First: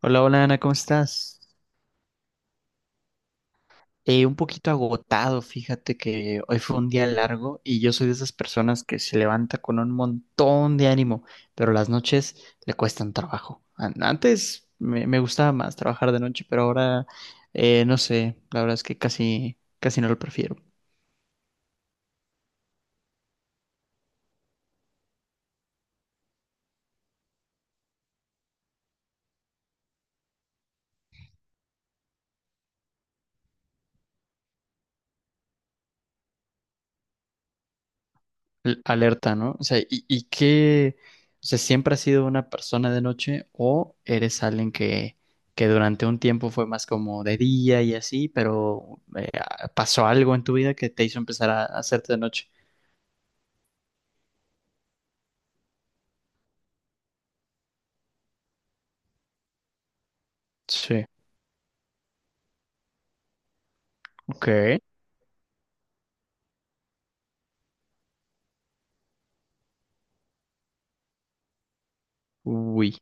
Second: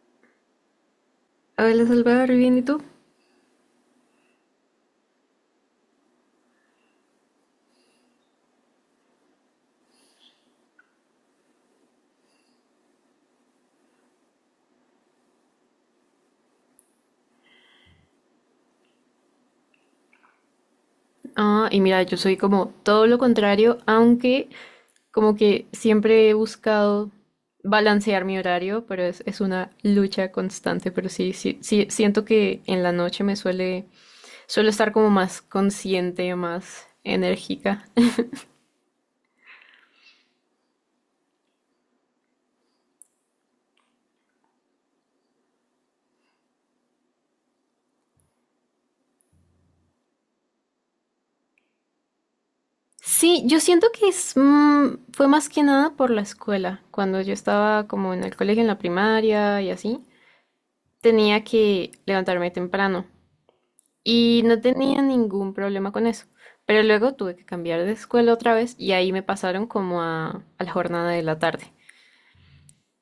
Hola, hola Ana, ¿cómo estás? Hola Salvador, ¿bien y tú? Un poquito agotado, fíjate que hoy fue un día largo y yo soy de esas personas que se levanta con un montón de ánimo, pero las noches le cuestan trabajo. Antes me gustaba más trabajar de noche, pero ahora no sé, la verdad es que casi no lo prefiero. Ah, y mira, yo soy como todo lo contrario, aunque como que siempre he buscado balancear mi horario, pero es una lucha constante, pero sí, sí, sí, siento que en la noche suelo estar como más consciente, más enérgica. Alerta, ¿no? O sea, y qué? O sea, ¿siempre has sido una persona de noche o eres alguien que durante un tiempo fue más como de día y así, pero pasó algo en tu vida que te hizo empezar a hacerte de noche? Sí, yo siento que fue más que nada por la escuela. Cuando yo estaba como en el colegio, en la primaria y así, Sí. tenía que levantarme temprano. Y no Ok. tenía ningún problema con eso. Pero luego tuve que cambiar de escuela otra vez y ahí me pasaron como a la jornada de la tarde. Uy.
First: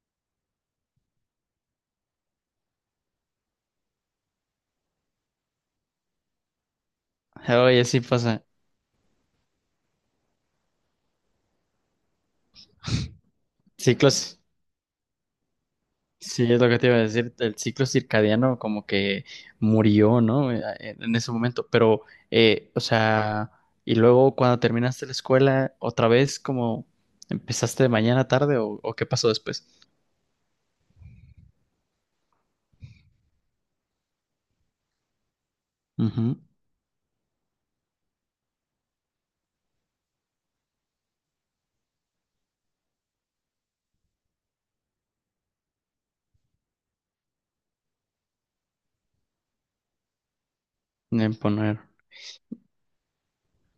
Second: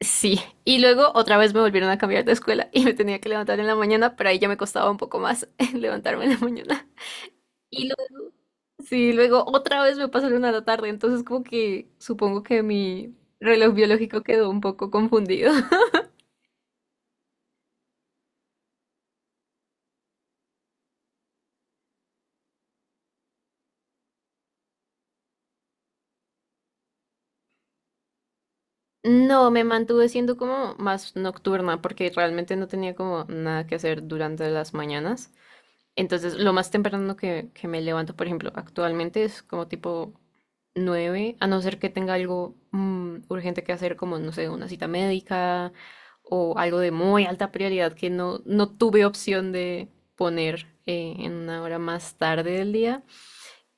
Sí, y luego otra vez me volvieron a cambiar de escuela y me tenía que levantar en la mañana, pero ahí ya me costaba un poco más levantarme en la mañana. Oye, Y sí luego, pasa. sí, luego otra vez me pasaron a la tarde, entonces como que supongo que mi reloj biológico Ciclos. quedó un poco confundido. Sí, es lo que te iba a decir, el ciclo circadiano como que murió, ¿no? En ese momento, pero, o sea, y luego cuando terminaste la escuela, otra vez como empezaste de mañana a tarde o ¿qué pasó No, me después? mantuve siendo como más nocturna porque realmente no tenía como nada que hacer durante las mañanas. Entonces, Ujú. lo más temprano que me levanto, por ejemplo, actualmente es como tipo 9, a no ser que tenga algo urgente que hacer, como, no sé, una cita médica o algo de muy alta prioridad que no tuve opción de poner en En una hora poner, más tarde del día.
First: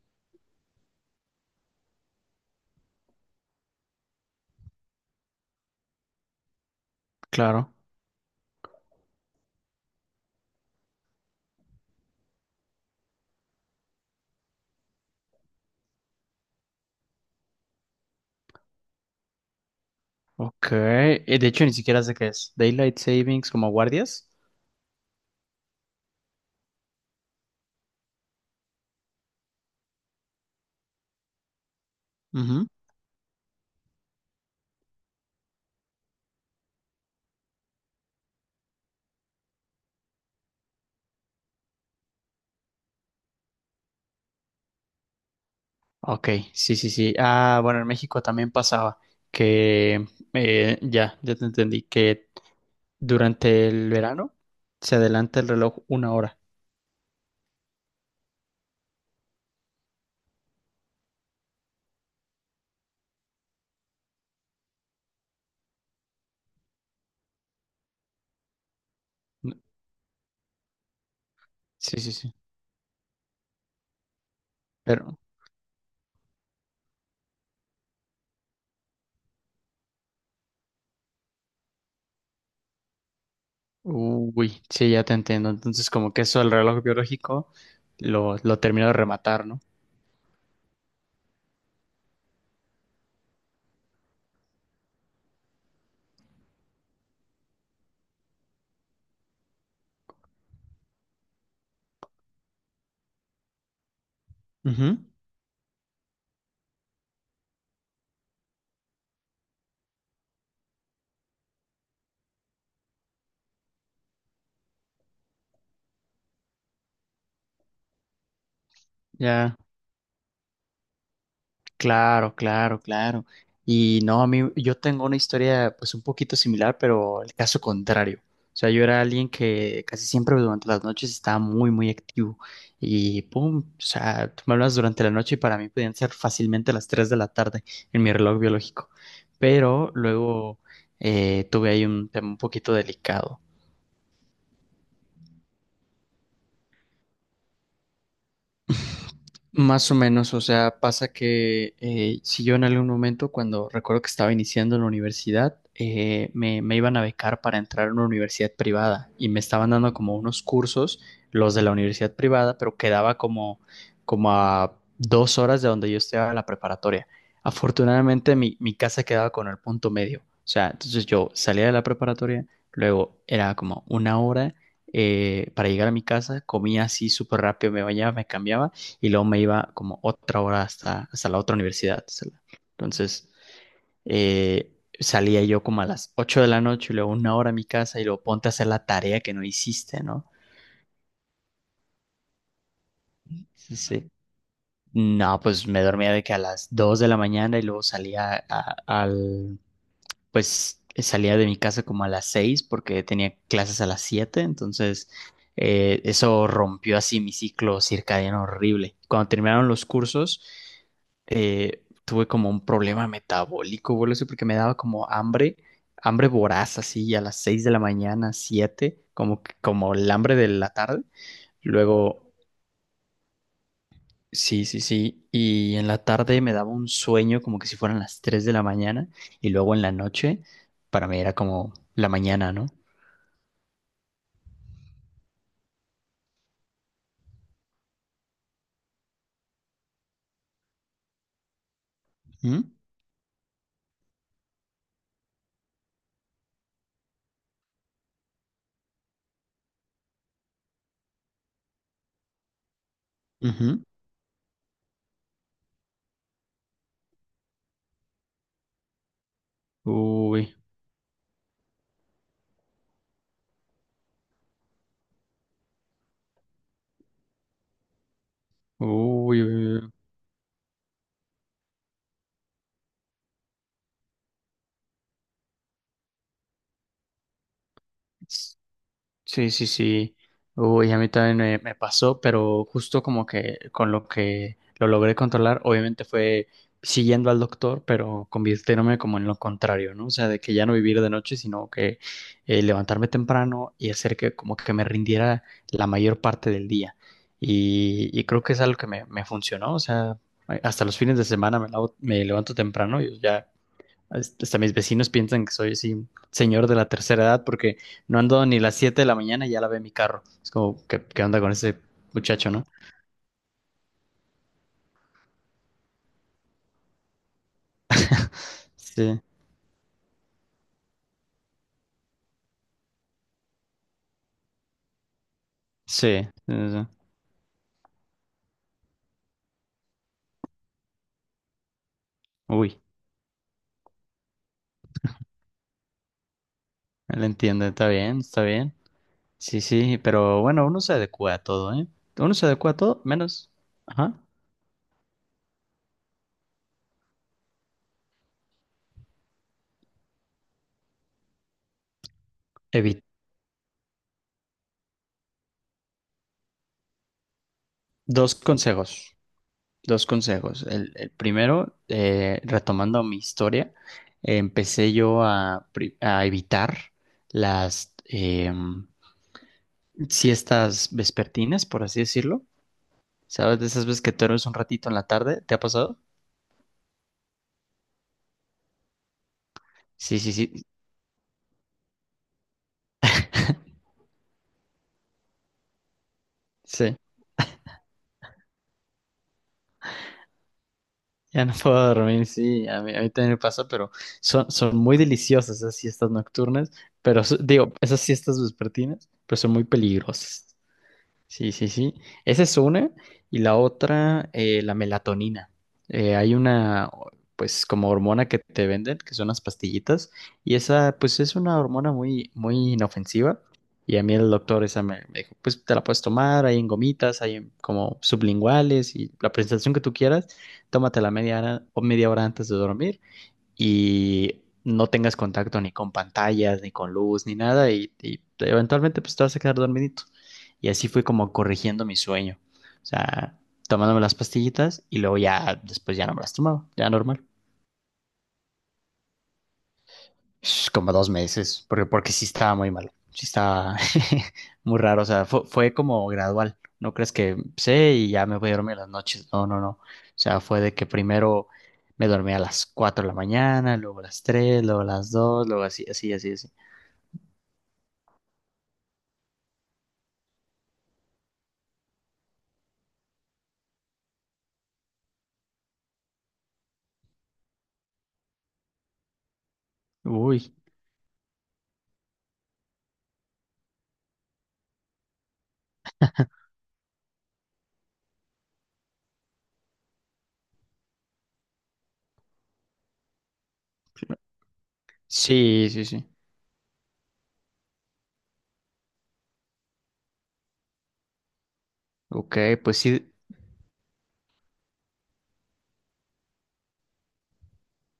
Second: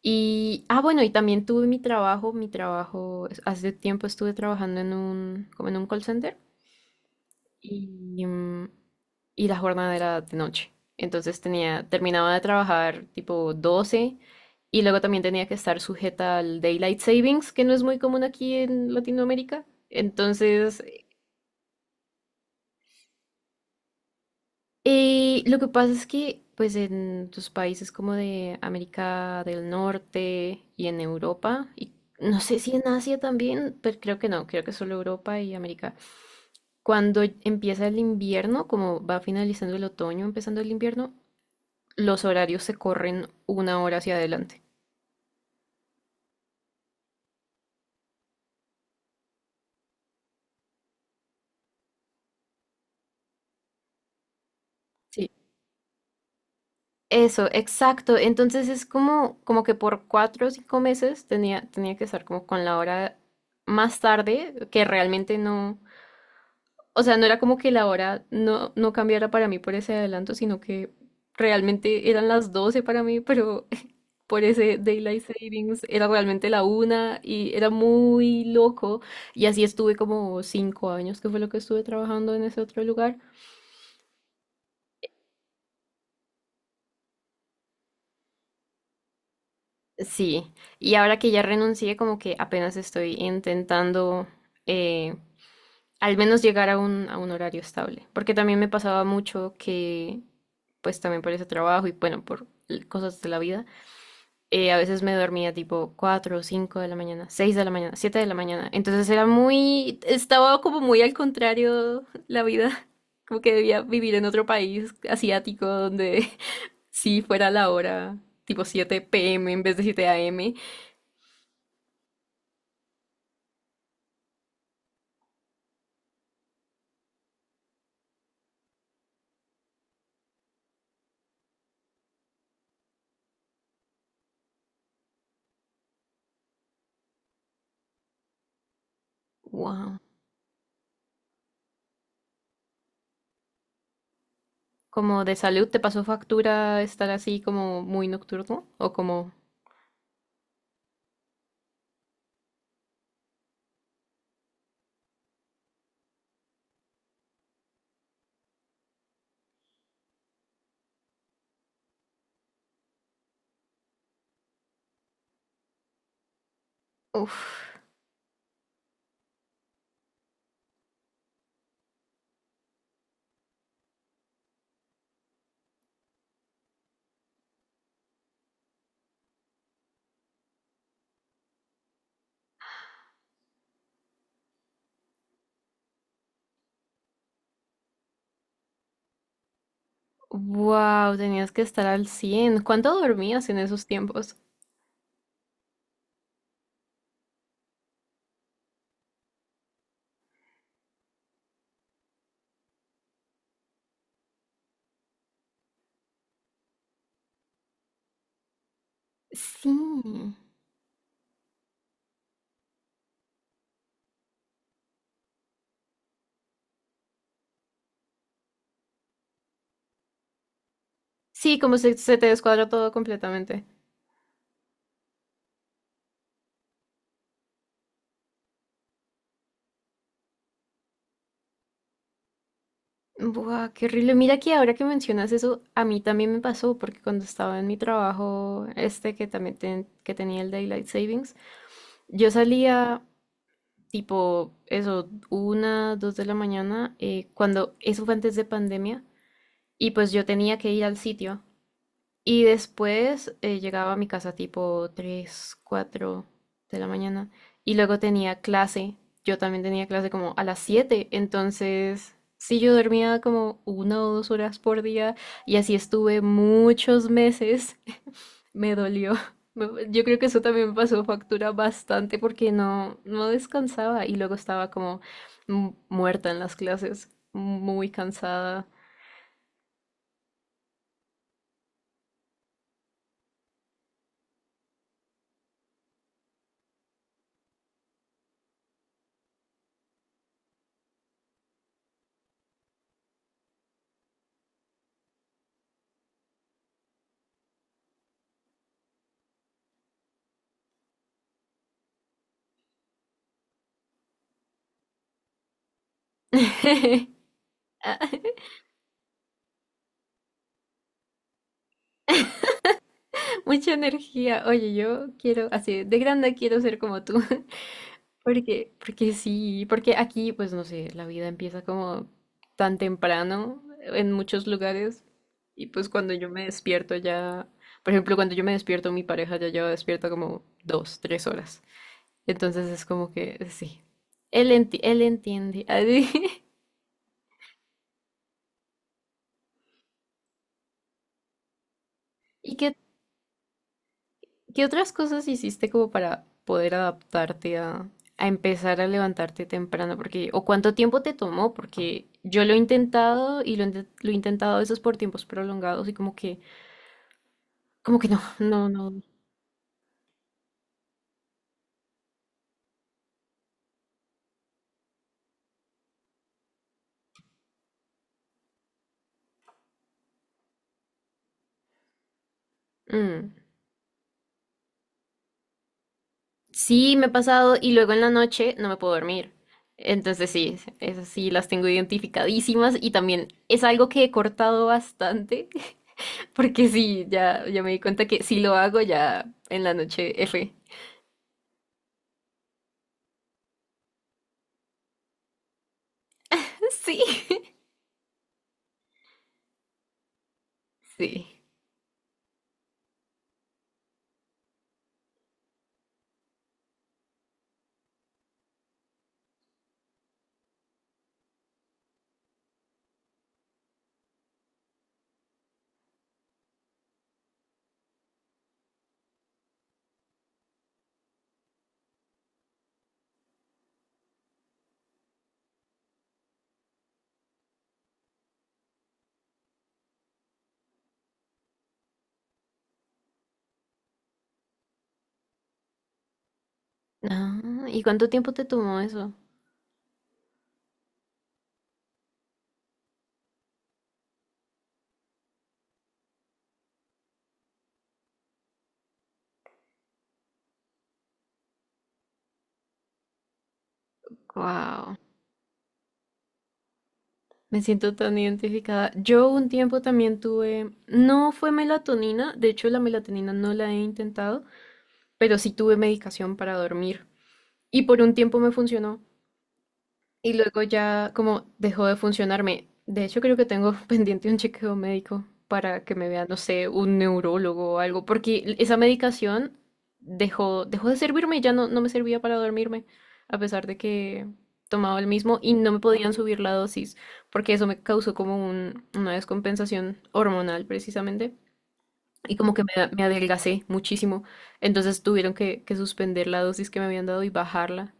Y, ah, bueno, y también tuve mi trabajo, hace tiempo estuve trabajando en como en un call center claro. y, y la jornada era de noche. Entonces terminaba de trabajar tipo 12 y luego también tenía que estar sujeta al Daylight Savings, que no es muy común aquí en Latinoamérica. Ok. Entonces, De hecho ni siquiera sé qué es, Daylight Savings como guardias. Lo que pasa es que pues en tus países como de América del Norte y en Europa, y no sé si en Asia también, pero creo que no, creo que solo Europa y América. Cuando empieza el invierno, como va finalizando el otoño, empezando el invierno, los horarios se corren una hora hacia adelante. Ok, sí, sí, sí. Ah, bueno, en México también pasaba que, ya te entendí, que durante el verano se Sí. adelanta el reloj una hora. Eso, exacto. Entonces es como que por 4 o 5 meses tenía que estar como con la hora más tarde, que realmente no, o sea, no era como que la hora no cambiara para mí por ese adelanto, sino que Sí, realmente sí, eran sí. las 12 para mí, pero por ese Pero, Daylight Savings era realmente la 1 y era muy loco. Y así estuve como 5 años, que fue lo que estuve trabajando en ese otro lugar. uy, sí, ya te entiendo. Entonces, como que eso el reloj biológico lo terminó de rematar, ¿no? Sí, y ahora que ya renuncié, como que apenas estoy intentando eh, al menos llegar a un horario estable, porque también me pasaba mucho que, pues también por ese trabajo y bueno, por cosas de la vida, a Ujú. veces me dormía tipo 4 o 5 de la mañana, 6 de la mañana, 7 de la mañana, entonces era estaba como muy al contrario la vida, como que debía vivir en otro país asiático donde sí fuera la hora tipo 7 p.m. Ya. en vez de 7 a.m. Claro, claro, claro. Y no, a mí, yo tengo una historia pues un poquito similar, pero el caso contrario. O sea, yo era alguien que casi siempre durante las noches estaba muy, muy activo. Y pum, o sea, tú me hablas durante la noche y para mí podían ser fácilmente las 3 de la tarde en mi reloj biológico. Pero Wow. luego tuve ahí un tema un poquito delicado. ¿Como de salud te pasó factura estar así como muy nocturno? ¿O como... Más o menos, o sea, pasa que si yo en algún momento, cuando recuerdo que estaba iniciando en la universidad, me iban a becar para entrar a una universidad privada y me estaban dando como unos cursos, los de la universidad privada, pero quedaba como, como a dos horas de donde yo estaba en la preparatoria. Uf. Afortunadamente, mi casa quedaba con el punto medio, o sea, entonces yo salía de la preparatoria, luego era como una hora para llegar a mi casa, comía así súper rápido, me bañaba, me cambiaba y luego me iba como otra hora hasta la otra universidad. Entonces, eh, salía yo como a las 8 de la noche y luego una hora a mi casa y luego ponte a hacer la tarea que no hiciste, ¿no? Wow, tenías que estar al 100. ¿Cuánto dormías en Sí, esos sí. tiempos? No, pues me dormía de que a las 2 de la mañana y luego pues salía de mi casa como a las seis porque tenía clases a las siete, entonces eso rompió así mi ciclo circadiano horrible. Cuando terminaron los Sí. cursos, tuve como un problema metabólico, güey, eso porque me daba como hambre, hambre voraz así a las 6 de la mañana, 7 como, como el hambre de la tarde. Sí, como se te Luego descuadra todo completamente. sí, sí, sí. Y en la tarde me daba un sueño como que si fueran las 3 de la mañana y luego en la noche para mí era como la mañana, ¿no? Buah, qué horrible. Mira que ahora que mencionas eso, a mí también me pasó, porque cuando estaba en mi trabajo, este que también que tenía el Daylight Savings, yo ¿Mm? salía tipo eso, 1, 2 de la mañana, cuando eso fue antes de pandemia, y pues yo tenía que ir al sitio. Y después Ujú. llegaba a mi casa tipo 3 4 de la mañana. Y luego tenía clase. Yo también tenía clase como a Uy, las siete Entonces, sí, yo dormía como 1 o 2 horas por día. Y así estuve muchos meses. Me dolió. uy, uy. Yo creo que eso también me pasó factura bastante porque no descansaba. Y luego estaba como muerta en las clases. Muy Uy. cansada. Sí, sí, sí. Uy, a mí también me pasó, pero justo como que con lo que lo logré controlar, obviamente fue siguiendo al doctor, pero convirtiéndome como en lo contrario, ¿no? O sea, de que ya no vivir de noche, sino que levantarme temprano y hacer que como que me rindiera la mayor parte del día. Y creo que es algo que me funcionó, o sea, hasta los fines de semana me levanto temprano y ya este, hasta mis vecinos piensan que soy así, señor de la tercera edad, porque no ando ni las 7 de la mañana y ya la ve mi carro. Es como, ¿qué, qué onda con ese muchacho, no? Mucha energía. Oye, yo quiero, así, de grande quiero ser como tú. Porque Sí, sí, porque aquí, pues no sé, la vida empieza como tan temprano en muchos lugares. Y pues cuando sí, yo me sí, sí. Sí. despierto ya, por ejemplo, cuando yo me despierto, mi pareja ya lleva despierta como 2, 3 horas. Entonces Uy, es como que, sí, él entiende. él entiende, está bien, está bien. Sí, sí, pero bueno, uno se adecua a todo, ¿eh? Uno se ¿Y adecua qué a todo, menos. Ajá. ¿Qué otras cosas hiciste como para poder adaptarte a empezar a levantarte temprano? Porque, o cuánto tiempo te tomó, porque yo lo he Evit. intentado y lo he intentado a veces por tiempos prolongados y como que no, Dos no, no. consejos, dos consejos. El primero, retomando mi historia, empecé yo a evitar las. Siestas vespertinas, por así decirlo. Mm. ¿Sabes? De esas veces que te duermes un ratito en la tarde, ¿te ha pasado? Sí, me ha pasado y luego en la noche no me puedo dormir. Sí, Entonces sí, sí, sí, esas sí las tengo identificadísimas y también es algo que he cortado bastante, porque sí. sí, ya me di cuenta que si lo hago ya en la noche F. Ya no puedo dormir, sí, a mí también me pasa, pero son, son muy deliciosas esas siestas nocturnas, Sí, pero digo, esas siestas vespertinas, pero son muy peligrosas. sí. Sí, sí, sí. Esa es una. Y la otra, la melatonina. Hay una, pues, como hormona que te venden, que son las pastillitas. Y esa, pues, es una hormona muy, muy inofensiva. Y a mí el doctor esa me dijo, pues, te la puedes tomar, hay en gomitas, hay en como sublinguales y la presentación que tú quieras. Tómatela media hora o media hora antes de dormir y no tengas contacto ni con pantallas, ni con luz, ni nada, y eventualmente pues te vas a quedar dormidito. Y así fui como corrigiendo mi sueño. O sea, tomándome las pastillitas y luego ya, después ya no me las tomaba, ya normal. Ah, ¿y cuánto tiempo te tomó eso? Sh, como dos meses, porque, porque sí estaba muy malo, sí estaba muy raro, o sea, fue, fue como gradual, no crees que sé y ya me voy a dormir en las noches, no, no, no, o sea, fue de que primero me dormí a las 4 de la mañana, luego a las tres luego a Wow, las dos luego así, así, así, así. me siento tan identificada. Yo un tiempo también tuve, no fue melatonina, de hecho la melatonina no la he intentado, pero sí tuve medicación para dormir y por un tiempo me funcionó. Y Uy, luego ya como dejó de funcionarme. De hecho, creo que tengo pendiente un chequeo médico para que me vea, no sé, un neurólogo o algo, porque esa medicación dejó de servirme y ya no me servía para dormirme, a pesar de que tomaba el mismo y sí, no me sí, sí, podían subir la dosis, porque eso me causó como una descompensación hormonal precisamente. Y ok, como que me, pues me sí, adelgacé muchísimo. Entonces tuvieron que suspender la dosis que me habían dado y bajarla.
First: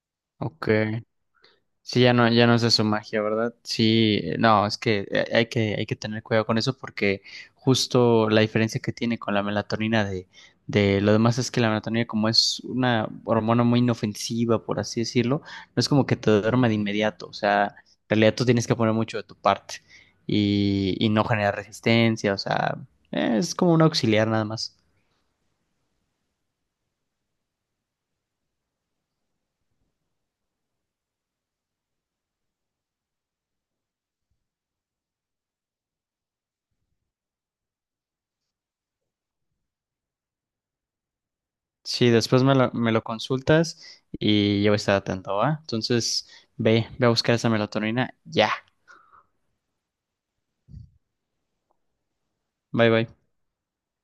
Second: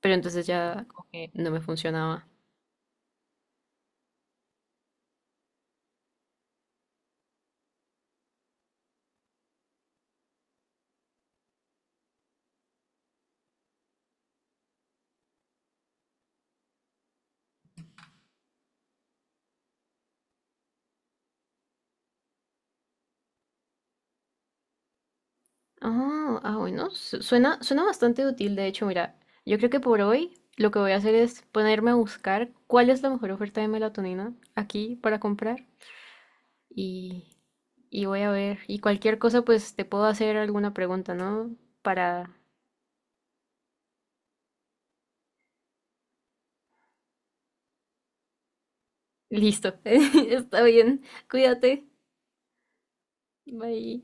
Pero entonces ok. ya como que no me Sí, ya funcionaba. no, ya no hace su magia, ¿verdad? Sí, no, es que hay hay que tener cuidado con eso porque justo la diferencia que tiene con la melatonina de lo demás es que la melatonina como es una hormona muy inofensiva, por así decirlo, no es como que te duerma de inmediato, o sea, en realidad tú tienes que poner mucho de tu parte y no generar resistencia, o sea, es como un auxiliar nada más. Ah, bueno, suena bastante útil. De hecho, mira, yo creo que por hoy lo que voy a hacer es ponerme a buscar cuál es la mejor oferta de melatonina aquí para comprar y, y voy a ver. Y cualquier cosa, pues te puedo hacer alguna pregunta, ¿no? Sí, Para... después me lo consultas y yo voy a estar atento, ¿va? Entonces, ve, ve a buscar esa melatonina ya. Listo. Está bien. Cuídate. Bye, bye. Bye.